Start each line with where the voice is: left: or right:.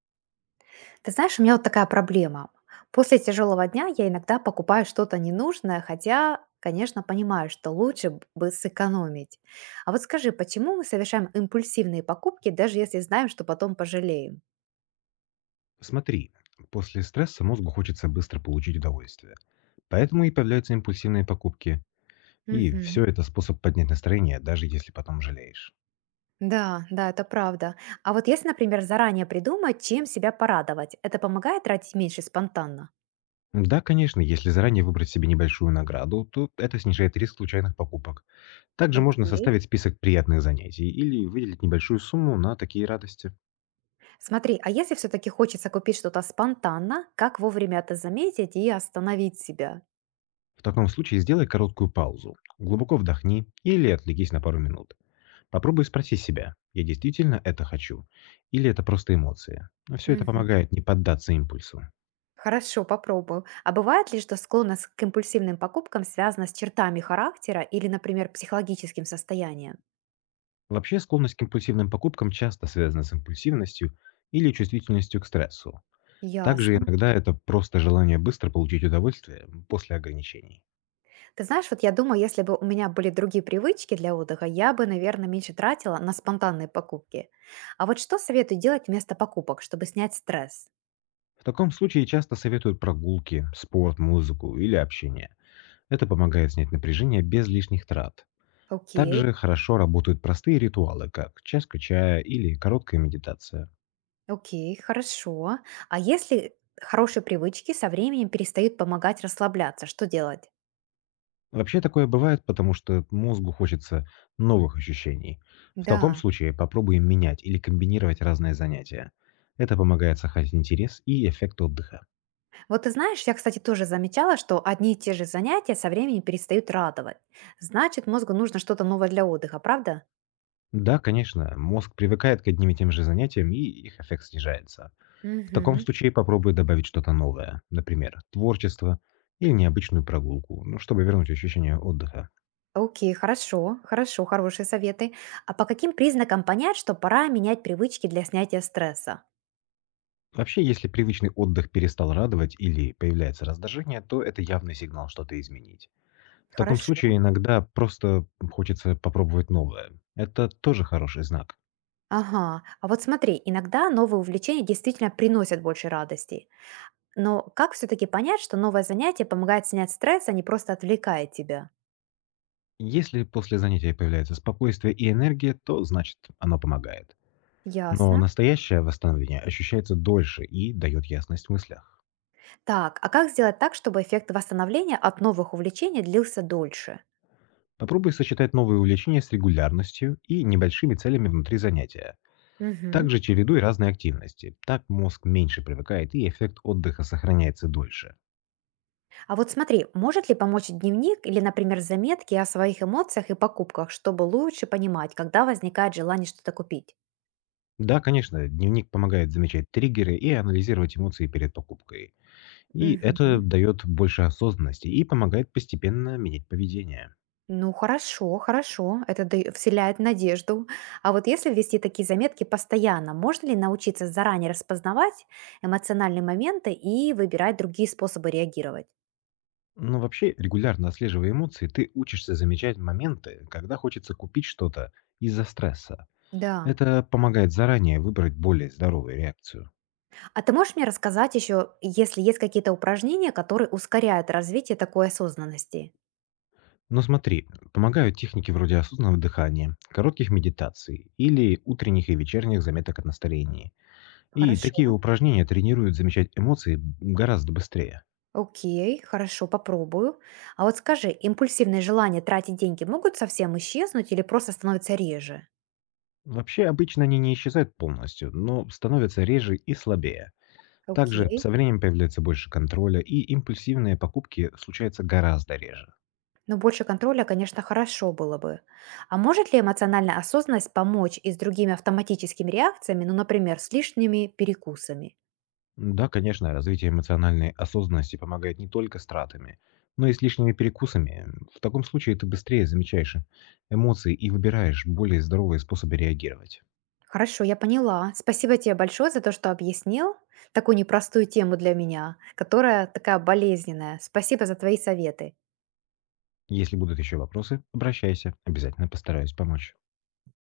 right: Ты знаешь, у меня вот такая проблема. После тяжелого дня я иногда покупаю что-то ненужное, хотя, конечно, понимаю, что лучше бы сэкономить. А вот скажи, почему мы совершаем импульсивные покупки, даже если знаем, что потом пожалеем?
left: Смотри, после стресса мозгу хочется быстро получить удовольствие. Поэтому и появляются импульсивные покупки. И
right: Мгм.
left: все это способ поднять настроение, даже если потом жалеешь.
right: Да, да, это правда. А вот если, например, заранее придумать, чем себя порадовать, это помогает тратить меньше спонтанно?
left: Да, конечно, если заранее выбрать себе небольшую награду, то это снижает риск случайных покупок. Также можно
right: Окей.
left: составить список приятных занятий или выделить небольшую сумму на такие радости.
right: Смотри, а если все-таки хочется купить что-то спонтанно, как вовремя это заметить и остановить себя?
left: В таком случае сделай короткую паузу, глубоко вдохни или отвлекись на пару минут. Попробуй спроси себя: "Я действительно это хочу или это просто эмоции?" Но всё это помогает не поддаться импульсу.
right: Хорошо, попробую. А бывает ли, что склонность к импульсивным покупкам связана с чертами характера или, например, психологическим состоянием?
left: Вообще, склонность к импульсивным покупкам часто связана с импульсивностью или чувствительностью к стрессу. Также
right: Ясно.
left: иногда это просто желание быстро получить удовольствие после ограничений.
right: Ты знаешь, вот я думаю, если бы у меня были другие привычки для отдыха, я бы, наверное, меньше тратила на спонтанные покупки. А вот что советую делать вместо покупок, чтобы снять стресс?
left: В таком случае часто советуют прогулки, спорт, музыку или общение. Это помогает снять напряжение без лишних трат.
right: Окей,
left: Также хорошо работают простые ритуалы, как чашка чая или короткая медитация.
right: окей, хорошо. А если хорошие привычки со временем перестают помогать расслабляться, что делать?
left: Вообще такое бывает, потому что мозгу хочется новых ощущений. В таком
right: Да.
left: случае попробуем менять или комбинировать разные занятия. Это помогает сохранить интерес и эффект отдыха.
right: Вот ты знаешь, я, кстати, тоже замечала, что одни и те же занятия со временем перестают радовать. Значит, мозгу нужно что-то новое для отдыха, правда?
left: Да, конечно, мозг привыкает к одним и тем же занятиям, и их эффект снижается. В таком
right: Мгм.
left: случае попробуй добавить что-то новое, например, творчество или необычную прогулку, ну, чтобы вернуть ощущение отдыха.
right: Окей, хорошо, хорошо, хорошие советы. А по каким признакам понять, что пора менять привычки для снятия стресса?
left: Вообще, если привычный отдых перестал радовать или появляется раздражение, то это явный сигнал что-то изменить. В таком
right: Хорошо.
left: случае иногда просто хочется попробовать новое. Это тоже хороший знак.
right: Ага, а вот смотри, иногда новые увлечения действительно приносят больше радости. Но как все-таки понять, что новое занятие помогает снять стресс, а не просто отвлекает тебя?
left: Если после занятия появляется спокойствие и энергия, то значит оно помогает. Но
right: Ясно.
left: настоящее восстановление ощущается дольше и дает ясность в мыслях.
right: Так, а как сделать так, чтобы эффект восстановления от новых увлечений длился дольше?
left: Попробуй сочетать новые увлечения с регулярностью и небольшими целями внутри занятия.
right: Мгм.
left: Также чередуй разные активности. Так мозг меньше привыкает и эффект отдыха сохраняется дольше.
right: А вот смотри, может ли помочь дневник или, например, заметки о своих эмоциях и покупках, чтобы лучше понимать, когда возникает желание что-то купить?
left: Да, конечно, дневник помогает замечать триггеры и анализировать эмоции перед покупкой. И это
right: Мгм.
left: дает больше осознанности и помогает постепенно менять поведение.
right: Ну хорошо, хорошо, это вселяет надежду. А вот если вести такие заметки постоянно, можно ли научиться заранее распознавать эмоциональные моменты и выбирать другие способы реагировать?
left: Но вообще, регулярно отслеживая эмоции, ты учишься замечать моменты, когда хочется купить что-то из-за стресса.
right: Да.
left: Это помогает заранее выбрать более здоровую реакцию.
right: А ты можешь мне рассказать еще, если есть какие-то упражнения, которые ускоряют развитие такой осознанности?
left: Но смотри, помогают техники вроде осознанного дыхания, коротких медитаций или утренних и вечерних заметок о настроении. И
right: Хорошо.
left: такие упражнения тренируют замечать эмоции гораздо быстрее.
right: Окей, хорошо, попробую. А вот скажи, импульсивные желания тратить деньги могут совсем исчезнуть или просто становятся реже?
left: Вообще, обычно они не исчезают полностью, но становятся реже и слабее. Также
right: Окей.
left: со временем появляется больше контроля, и импульсивные покупки случаются гораздо реже.
right: Но больше контроля, конечно, хорошо было бы. А может ли эмоциональная осознанность помочь и с другими автоматическими реакциями, ну, например, с лишними перекусами?
left: Да, конечно, развитие эмоциональной осознанности помогает не только с тратами, но и с лишними перекусами. В таком случае ты быстрее замечаешь эмоции и выбираешь более здоровые способы реагировать.
right: Хорошо, я поняла. Спасибо тебе большое за то, что объяснил такую непростую тему для меня, которая такая болезненная. Спасибо за твои советы.
left: Если будут еще вопросы, обращайся, обязательно постараюсь помочь.